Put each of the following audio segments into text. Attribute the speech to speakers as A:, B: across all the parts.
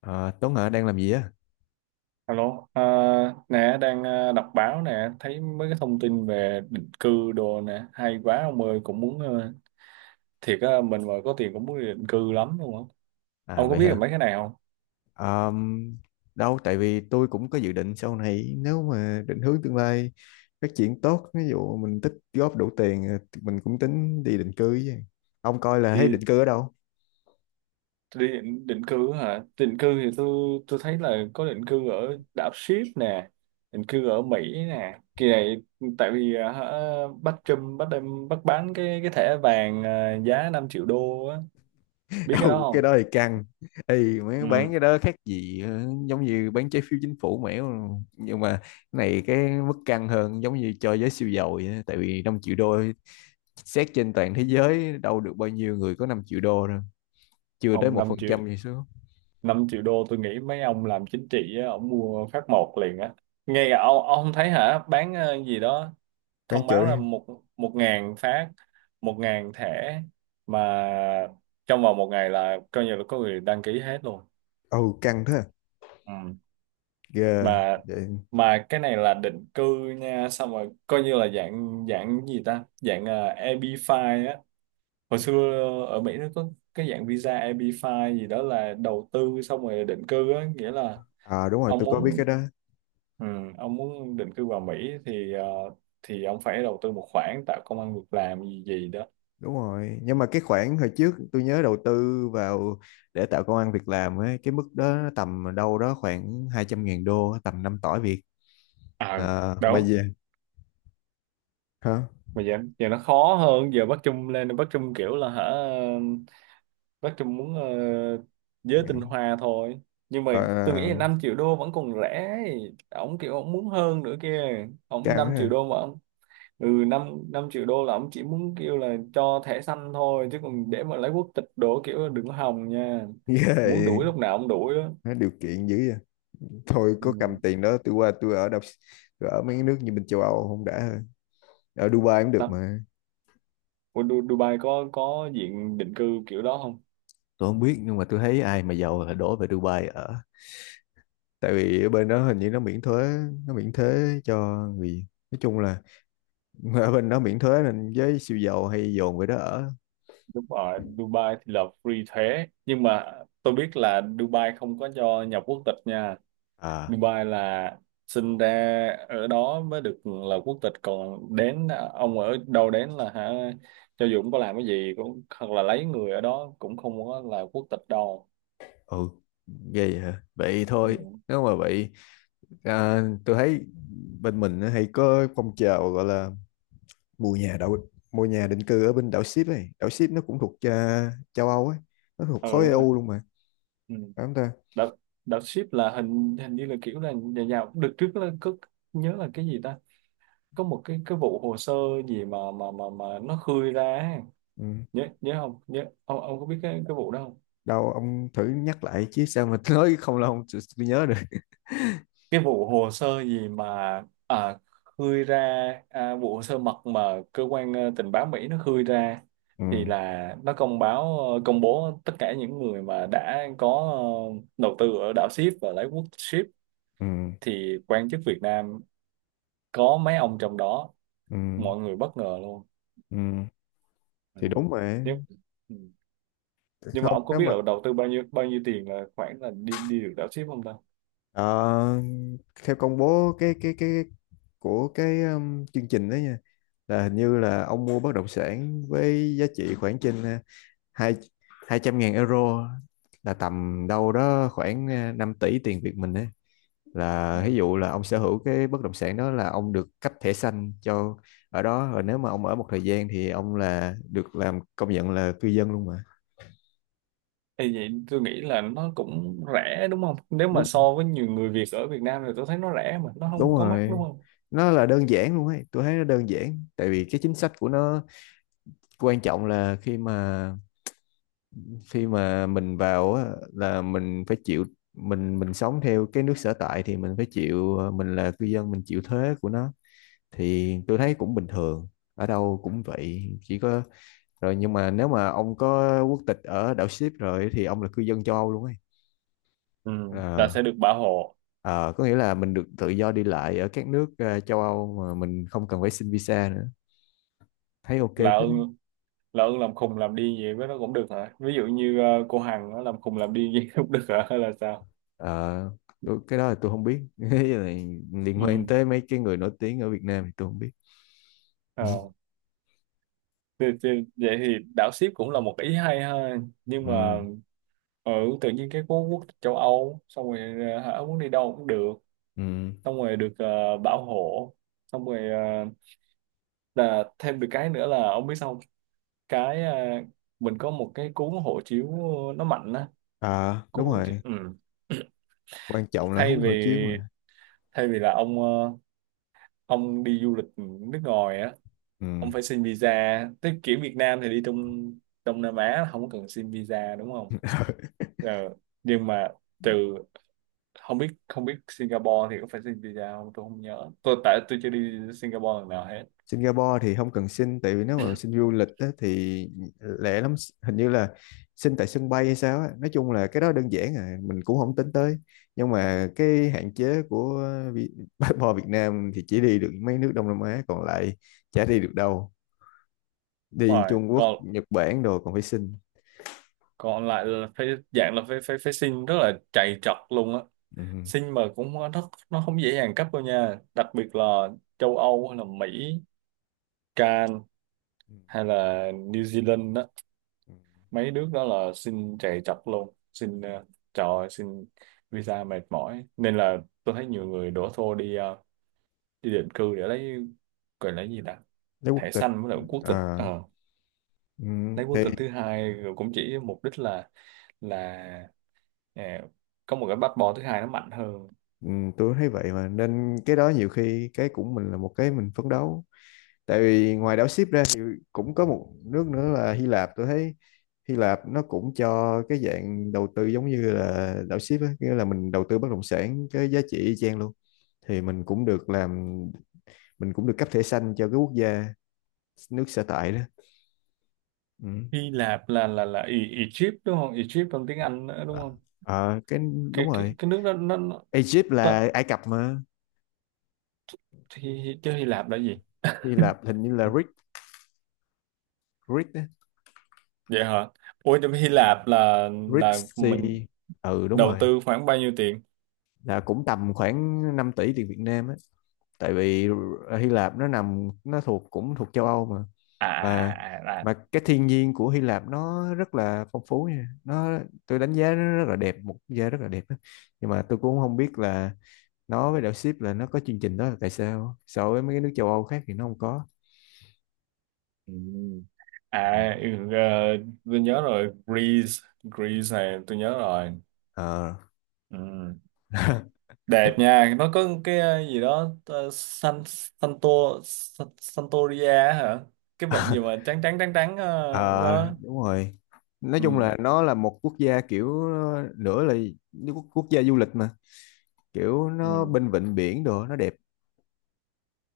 A: Ờ, Tuấn hả đang làm gì á?
B: Alo, nè đang đọc báo nè, thấy mấy cái thông tin về định cư đồ nè, hay quá ông ơi, cũng muốn thiệt á, mình mà có tiền cũng muốn đi định cư lắm luôn á.
A: À
B: Ông có
A: vậy
B: biết là
A: hả?
B: mấy cái này không?
A: Ờm, Đâu tại vì tôi cũng có dự định sau này nếu mà định hướng tương lai phát triển tốt, ví dụ mình tích góp đủ tiền, thì mình cũng tính đi định cư với. Ông coi là thấy
B: Đi
A: định cư ở đâu?
B: đi định, định cư á hả? Định cư thì tôi thấy là có định cư ở đảo Ship nè, định cư ở Mỹ nè. Kỳ này tại vì bắt Trump bắt đem bắt bán cái thẻ vàng à, giá 5 triệu đô á, biết cái đó
A: Ừ, cái
B: không?
A: đó thì căng. Ê, mấy bán
B: Ừ,
A: cái đó khác gì, giống như bán trái phiếu chính phủ mẻo, nhưng mà cái này cái mức căng hơn, giống như cho giới siêu giàu vậy á. Tại vì 5 triệu đô, xét trên toàn thế giới đâu được bao nhiêu người có 5 triệu đô đâu, chưa tới
B: không
A: một
B: 5
A: phần
B: triệu,
A: trăm gì số.
B: 5 triệu đô tôi nghĩ mấy ông làm chính trị á, ông mua phát một liền á, nghe cả ông không thấy hả bán gì đó
A: Bán
B: thông báo là
A: chổi.
B: một một ngàn phát, một ngàn thẻ mà trong vòng một ngày là coi như là có người đăng ký hết luôn.
A: Ừ, căng thế à?
B: Ừ,
A: Ghê
B: mà
A: vậy.
B: mà cái này là định cư nha, xong rồi coi như là dạng dạng gì ta, dạng EB-5 á. Hồi xưa ở Mỹ nó có cái dạng visa EB-5 gì đó là đầu tư xong rồi định cư á, nghĩa là
A: À, đúng rồi,
B: ông
A: tôi có biết cái
B: muốn,
A: đó.
B: ừ, ông muốn định cư vào Mỹ thì thì ông phải đầu tư một khoản tạo công ăn việc làm gì gì đó.
A: Đúng rồi, nhưng mà cái khoản hồi trước tôi nhớ đầu tư vào để tạo công ăn việc làm ấy, cái mức đó nó tầm đâu đó khoảng 200 ngàn đô, tầm 5 tỏi Việt.
B: À,
A: À, mà
B: đúng.
A: gì? Hả?
B: Mà giờ, giờ nó khó hơn, giờ Bắc Trung lên Bắc Trung kiểu là hả, Bắc Trung muốn giới tinh hoa thôi. Nhưng mà tôi nghĩ là
A: Ờ,
B: 5 triệu đô vẫn còn rẻ. Ông kiểu ông muốn hơn nữa kia. Ông
A: căng
B: 5
A: ha.
B: triệu đô mà ông, ừ 5 5 triệu đô là ông chỉ muốn kêu là cho thẻ xanh thôi chứ còn để mà lấy quốc tịch đổ kiểu là đừng hòng nha. Muốn
A: Ghê.
B: đuổi lúc nào ông đuổi đó.
A: Nó điều kiện dữ vậy. Thôi có cầm
B: Ừ.
A: tiền đó tôi qua tôi ở đọc, tôi ở mấy cái nước như bên châu Âu không đã hơn. Ở Dubai cũng được
B: Đó.
A: mà.
B: Ủa, Dubai có diện định cư kiểu đó không?
A: Tôi không biết, nhưng mà tôi thấy ai mà giàu là đổ về Dubai ở, tại vì ở bên đó hình như nó miễn thuế, nó miễn thuế cho người, nói chung là ở bên đó miễn thuế nên với siêu giàu hay dồn về đó ở.
B: Đúng rồi, Dubai thì là free thuế. Nhưng mà tôi biết là Dubai không có cho nhập quốc tịch nha.
A: À.
B: Dubai là sinh ra ở đó mới được là quốc tịch. Còn đến, ông ở đâu đến là hả? Cho dù cũng có làm cái gì, cũng hoặc là lấy người ở đó cũng không có là quốc tịch đâu.
A: Ừ. Ghê vậy hả. Vậy
B: Ừ,
A: thôi, nếu mà vậy, tôi thấy bên mình nó hay có phong trào gọi là mua nhà định cư ở bên đảo Ship ấy. Đảo Ship nó cũng thuộc, châu Âu ấy, nó thuộc
B: ừ
A: khối
B: đúng rồi.
A: EU luôn mà,
B: Ừ.
A: phải không ta?
B: Đợt, đợt ship là hình hình như là kiểu là nhà giàu. Đợt trước là có, nhớ là cái gì ta? Có một cái vụ hồ sơ gì mà mà nó khơi ra ấy.
A: Ừ.
B: Nhớ nhớ không nhớ, ông có biết cái vụ đó không,
A: Đâu ông thử nhắc lại chứ sao mà nói không là không, tôi nhớ được.
B: cái vụ hồ sơ gì mà, à, khơi ra, vụ hồ sơ mật mà cơ quan tình báo Mỹ nó khơi ra
A: Ừ.
B: thì là nó công báo công bố tất cả những người mà đã có đầu tư ở đảo ship và lấy quốc ship,
A: Ừ.
B: thì quan chức Việt Nam có mấy ông trong đó,
A: Ừ.
B: mọi người bất ngờ luôn.
A: Ừ.
B: Ừ.
A: Thì đúng mà.
B: Nếu- nhưng mà
A: Không,
B: ông có
A: nếu
B: biết
A: mà,
B: là đầu tư bao nhiêu tiền là khoảng là đi đi được đảo ship không ta?
A: ờ, theo công bố cái của cái, chương trình đó nha, là hình như là ông mua bất động sản với giá trị khoảng trên, hai 200 ngàn euro, là tầm đâu đó khoảng, 5 tỷ tiền Việt mình ấy, là
B: Ừ.
A: ví dụ là ông sở hữu cái bất động sản đó là ông được cấp thẻ xanh cho ở đó rồi. Nếu mà ông ở một thời gian thì ông là được làm công nhận là cư dân luôn mà.
B: Thì vậy tôi nghĩ là nó cũng rẻ đúng không, nếu mà
A: lúc
B: so với nhiều người Việt ở Việt Nam thì tôi thấy nó rẻ mà nó
A: Đúng
B: không có mắc đúng
A: rồi,
B: không.
A: nó là đơn giản luôn ấy, tôi thấy nó đơn giản tại vì cái chính sách của nó. Quan trọng là khi mà mình vào á, là mình phải chịu, mình sống theo cái nước sở tại thì mình phải chịu, mình là cư dân mình chịu thuế của nó, thì tôi thấy cũng bình thường, ở đâu cũng vậy chỉ có rồi. Nhưng mà nếu mà ông có quốc tịch ở đảo ship rồi thì ông là cư dân châu Âu luôn ấy.
B: Ừ. Là
A: Ờ,
B: sẽ được bảo hộ.
A: ờ, có nghĩa là mình được tự do đi lại ở các nước, châu Âu mà mình không cần phải xin visa nữa. Thấy ok phết
B: Là
A: đấy.
B: ơn, là ưng làm khùng làm điên gì với nó cũng được hả, ví dụ như cô Hằng nó làm khùng làm điên gì cũng được hả hay là sao.
A: Ờ, cái đó là tôi không biết. Cái này liên quan
B: Ừ.
A: tới mấy cái người nổi tiếng ở Việt Nam thì tôi không biết.
B: Ờ. Thì, thì, vậy thì đảo ship cũng là một ý hay ha, nhưng
A: Ừ.
B: mà ừ, tự nhiên cái quốc quốc tịch châu Âu xong rồi hả, muốn đi đâu cũng được,
A: Ừ.
B: xong rồi được Bảo Hộ, xong rồi là thêm được cái nữa là ông biết sao không? Cái mình có một cái cuốn hộ chiếu nó mạnh á,
A: À,
B: cuốn
A: đúng
B: hộ chiếu
A: rồi.
B: ừ.
A: Quan trọng là
B: Thay
A: húng hộ chiếu
B: vì,
A: mà.
B: thay vì là ông ông đi du lịch nước ngoài á,
A: Ừ.
B: ông phải xin visa, tới kiểu Việt Nam thì đi trong Đông Nam Á không có cần xin visa đúng không. Ờ, nhưng mà trừ, không biết Singapore thì có phải xin visa không, tôi không nhớ tôi, tại tôi chưa đi Singapore lần nào hết.
A: Singapore thì không cần xin, tại vì nếu mà xin du lịch á, thì lẻ lắm, hình như là xin tại sân bay hay sao á. Nói chung là cái đó đơn giản à, mình cũng không tính tới, nhưng mà cái hạn chế của Vi- passport Việt Nam thì chỉ đi được mấy nước Đông Nam Á, còn lại chả đi được đâu, đi
B: Rồi
A: Trung Quốc
B: còn,
A: Nhật Bản đồ còn phải xin.
B: còn lại là phải dạng là phải phải phải xin rất là chạy trật luôn á,
A: Ừ.
B: xin mà cũng không- nó không dễ dàng cấp đâu nha, đặc biệt là châu Âu hay là Mỹ, Can
A: Ừ.
B: hay là New Zealand đó,
A: Ừ.
B: mấy nước đó là xin chạy trật luôn xin trời ơi, xin visa mệt mỏi nên là tôi thấy nhiều người đổ xô đi đi định cư để lấy, gọi là cái gì ta,
A: Lấy quốc
B: thẻ
A: tịch.
B: xanh với lại quốc tịch.
A: À.
B: Ờ,
A: Ừ.
B: lấy quốc
A: Thì.
B: tịch thứ hai rồi cũng chỉ mục đích là ờ, có một cái passport thứ hai nó mạnh hơn.
A: Ừ. Tôi thấy vậy mà nên cái đó nhiều khi cái cũng mình là một cái mình phấn đấu, tại vì ngoài đảo ship ra thì cũng có một nước nữa là Hy Lạp, tôi thấy. Hy Lạp nó cũng cho cái dạng đầu tư giống như là đảo ship á, nghĩa là mình đầu tư bất động sản cái giá trị y chang luôn, thì mình cũng được làm, mình cũng được cấp thẻ xanh cho cái quốc gia nước sở tại đó. Ừ.
B: Hy Lạp là là Ý, Egypt đúng không? Egypt trong tiếng Anh nữa đúng
A: Ờ,
B: không?
A: Ờ, cái Đúng
B: Cái cái
A: rồi.
B: cái nước đó nó
A: Egypt
B: tớ-
A: là Ai Cập mà.
B: thì chứ Hy Lạp là gì?
A: Hy Lạp hình như là Greek. Greek á.
B: Vậy hả? Ủa trong Hy Lạp
A: Greek
B: là mình
A: Sea. Ừ đúng
B: đầu
A: rồi.
B: tư khoảng bao nhiêu tiền?
A: Là cũng tầm khoảng 5 tỷ tiền Việt Nam á. Tại vì Hy Lạp nó nằm, nó thuộc cũng thuộc châu Âu mà.
B: À
A: Mà
B: à à à. À,
A: mà cái thiên nhiên của Hy Lạp nó rất là phong phú nha. Tôi đánh giá nó rất là đẹp, một quốc gia rất là đẹp á. Nhưng mà tôi cũng không biết là nó với đảo ship là nó có chương trình đó là tại sao so với mấy cái nước châu Âu khác thì nó không có.
B: ừ.
A: Ừ.
B: À ừ, ờ, tôi nhớ rồi, Greece, Greece này tôi nhớ rồi.
A: Ờ.
B: Ừ. Đẹp nha, nó có cái gì đó San Santo, San- Santoria hả? Cái bệnh gì mà trắng trắng trắng trắng
A: Ờ
B: đó.
A: Đúng rồi. Nói chung
B: Ừ.
A: là nó là một quốc gia kiểu, nữa là như quốc quốc gia du lịch mà, kiểu
B: Ừ.
A: nó bên vịnh biển đồ nó đẹp.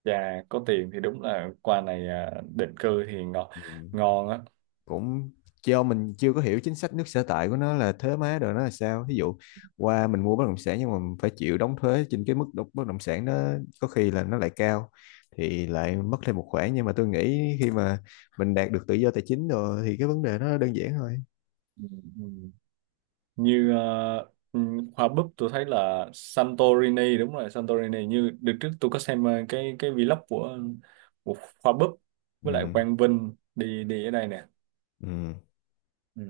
B: Dạ có tiền thì đúng là quà này à, định cư thì ngon,
A: Ừ.
B: ngon á.
A: Cũng do mình chưa có hiểu chính sách nước sở tại của nó là thuế má đồ nó là sao. Ví dụ qua mình mua bất động sản nhưng mà mình phải chịu đóng thuế trên cái mức bất động sản, nó có khi là nó lại cao, thì lại mất thêm một khoản, nhưng mà tôi nghĩ khi mà mình đạt được tự do tài chính rồi thì cái vấn đề nó đơn giản thôi.
B: Ừ. Ừ. Như ờ, ừ, hoa búp tôi thấy là Santorini, đúng rồi Santorini, như đợt trước tôi có xem cái vlog của hoa búp với lại
A: Ừ.
B: Quang Vinh đi đi ở đây nè.
A: Ừ.
B: Ừ.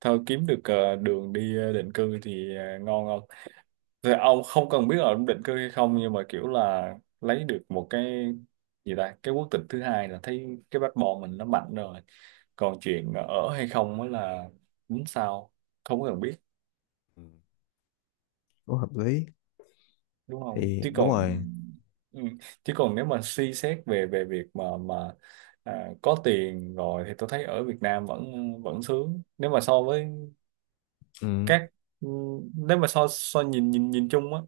B: Thôi kiếm được đường đi định cư thì ngon không, thì ông không cần biết là ông định cư hay không nhưng mà kiểu là lấy được một cái gì ta, cái quốc tịch thứ hai là thấy cái passport mình nó mạnh rồi, còn chuyện ở hay không mới là đúng sao, không có cần biết
A: Ừ. Cũng hợp lý.
B: đúng không
A: Thì
B: chứ
A: đúng
B: còn,
A: rồi.
B: ừ, chứ còn nếu mà suy xét về về việc mà có tiền rồi thì tôi thấy ở Việt Nam vẫn vẫn sướng, nếu mà so với
A: Ừ.
B: các, nếu mà so so nhìn nhìn nhìn chung á,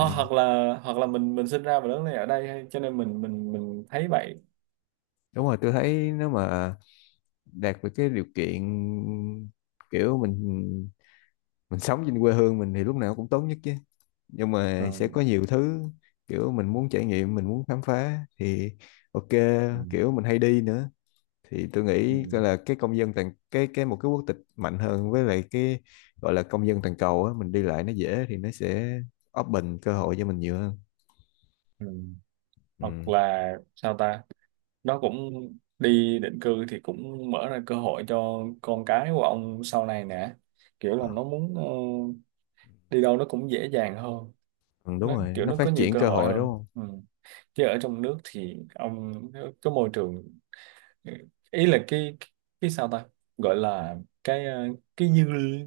A: Ừ.
B: hoặc là, hoặc là mình sinh ra và lớn lên ở đây hay cho nên mình thấy vậy.
A: Đúng rồi, tôi thấy nếu mà đạt được cái điều kiện, kiểu mình sống trên quê hương mình thì lúc nào cũng tốt nhất chứ, nhưng mà sẽ
B: Ừ,
A: có nhiều thứ kiểu mình muốn trải nghiệm mình muốn khám phá thì ok,
B: ừ,
A: kiểu mình hay đi nữa thì tôi
B: ừ,
A: nghĩ coi là cái công dân toàn cái một cái quốc tịch mạnh hơn, với lại cái gọi là công dân toàn cầu á, mình đi lại nó dễ thì nó sẽ open cơ hội cho mình nhiều hơn.
B: ừ. Hoặc
A: Ừ.
B: là sao ta, nó cũng, đi định cư thì cũng mở ra cơ hội cho con cái của ông sau này nè, kiểu là
A: Ờ,
B: nó muốn đi đâu nó cũng dễ dàng hơn,
A: ừ, Đúng
B: nó
A: rồi,
B: kiểu
A: nó
B: nó có
A: phát
B: nhiều
A: triển
B: cơ
A: cơ
B: hội
A: hội,
B: hơn.
A: đúng
B: Ừ. Chứ ở trong nước thì ông, cái môi trường, ý là cái sao ta, gọi là cái cái dư,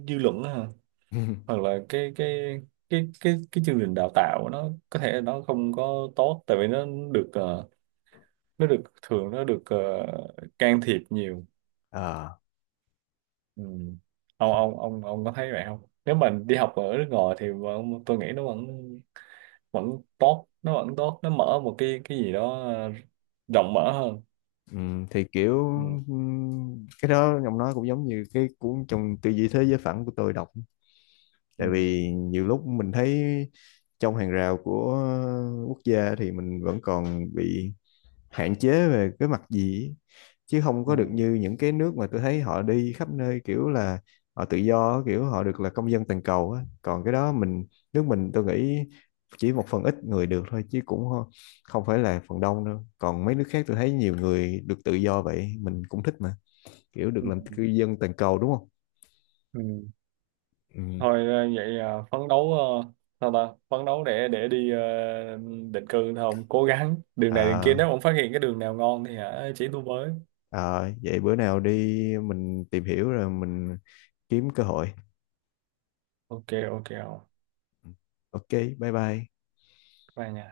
B: dư luận đó, hả?
A: không?
B: Hoặc là cái chương trình đào tạo nó có thể nó không có tốt, tại vì nó được nó được thường nó được can thiệp nhiều.
A: Ờ,
B: Ừ. ông có thấy vậy không, nếu mình đi học ở nước ngoài thì vẫn- tôi nghĩ nó vẫn, vẫn tốt, nó vẫn tốt, nó mở một cái gì đó rộng mở hơn.
A: thì kiểu,
B: Ừ.
A: cái đó ông nói cũng giống như cái cuốn trong tư duy thế giới phẳng của tôi đọc, tại
B: Ừ.
A: vì nhiều lúc mình thấy trong hàng rào của quốc gia thì mình vẫn còn bị hạn chế về cái mặt gì ấy, chứ không có được như những cái nước mà tôi thấy họ đi khắp nơi, kiểu là họ tự do, kiểu họ được là công dân toàn cầu á. Còn cái đó mình nước mình tôi nghĩ chỉ một phần ít người được thôi, chứ cũng không phải là phần đông đâu, còn mấy nước khác tôi thấy nhiều người được tự do vậy mình cũng thích mà, kiểu được
B: Ừ.
A: làm cư dân toàn cầu đúng không?
B: Ừ.
A: Ừ.
B: Thôi vậy phấn đấu sao ta, phấn đấu để đi định cư thôi, ông cố gắng đường này đường kia,
A: à,
B: nếu ông phát hiện cái đường nào ngon thì hả chỉ tôi với.
A: Vậy bữa nào đi mình tìm hiểu rồi mình kiếm cơ hội.
B: Ok, ok, không,
A: Ừ. Ok, bye bye.
B: bye nha.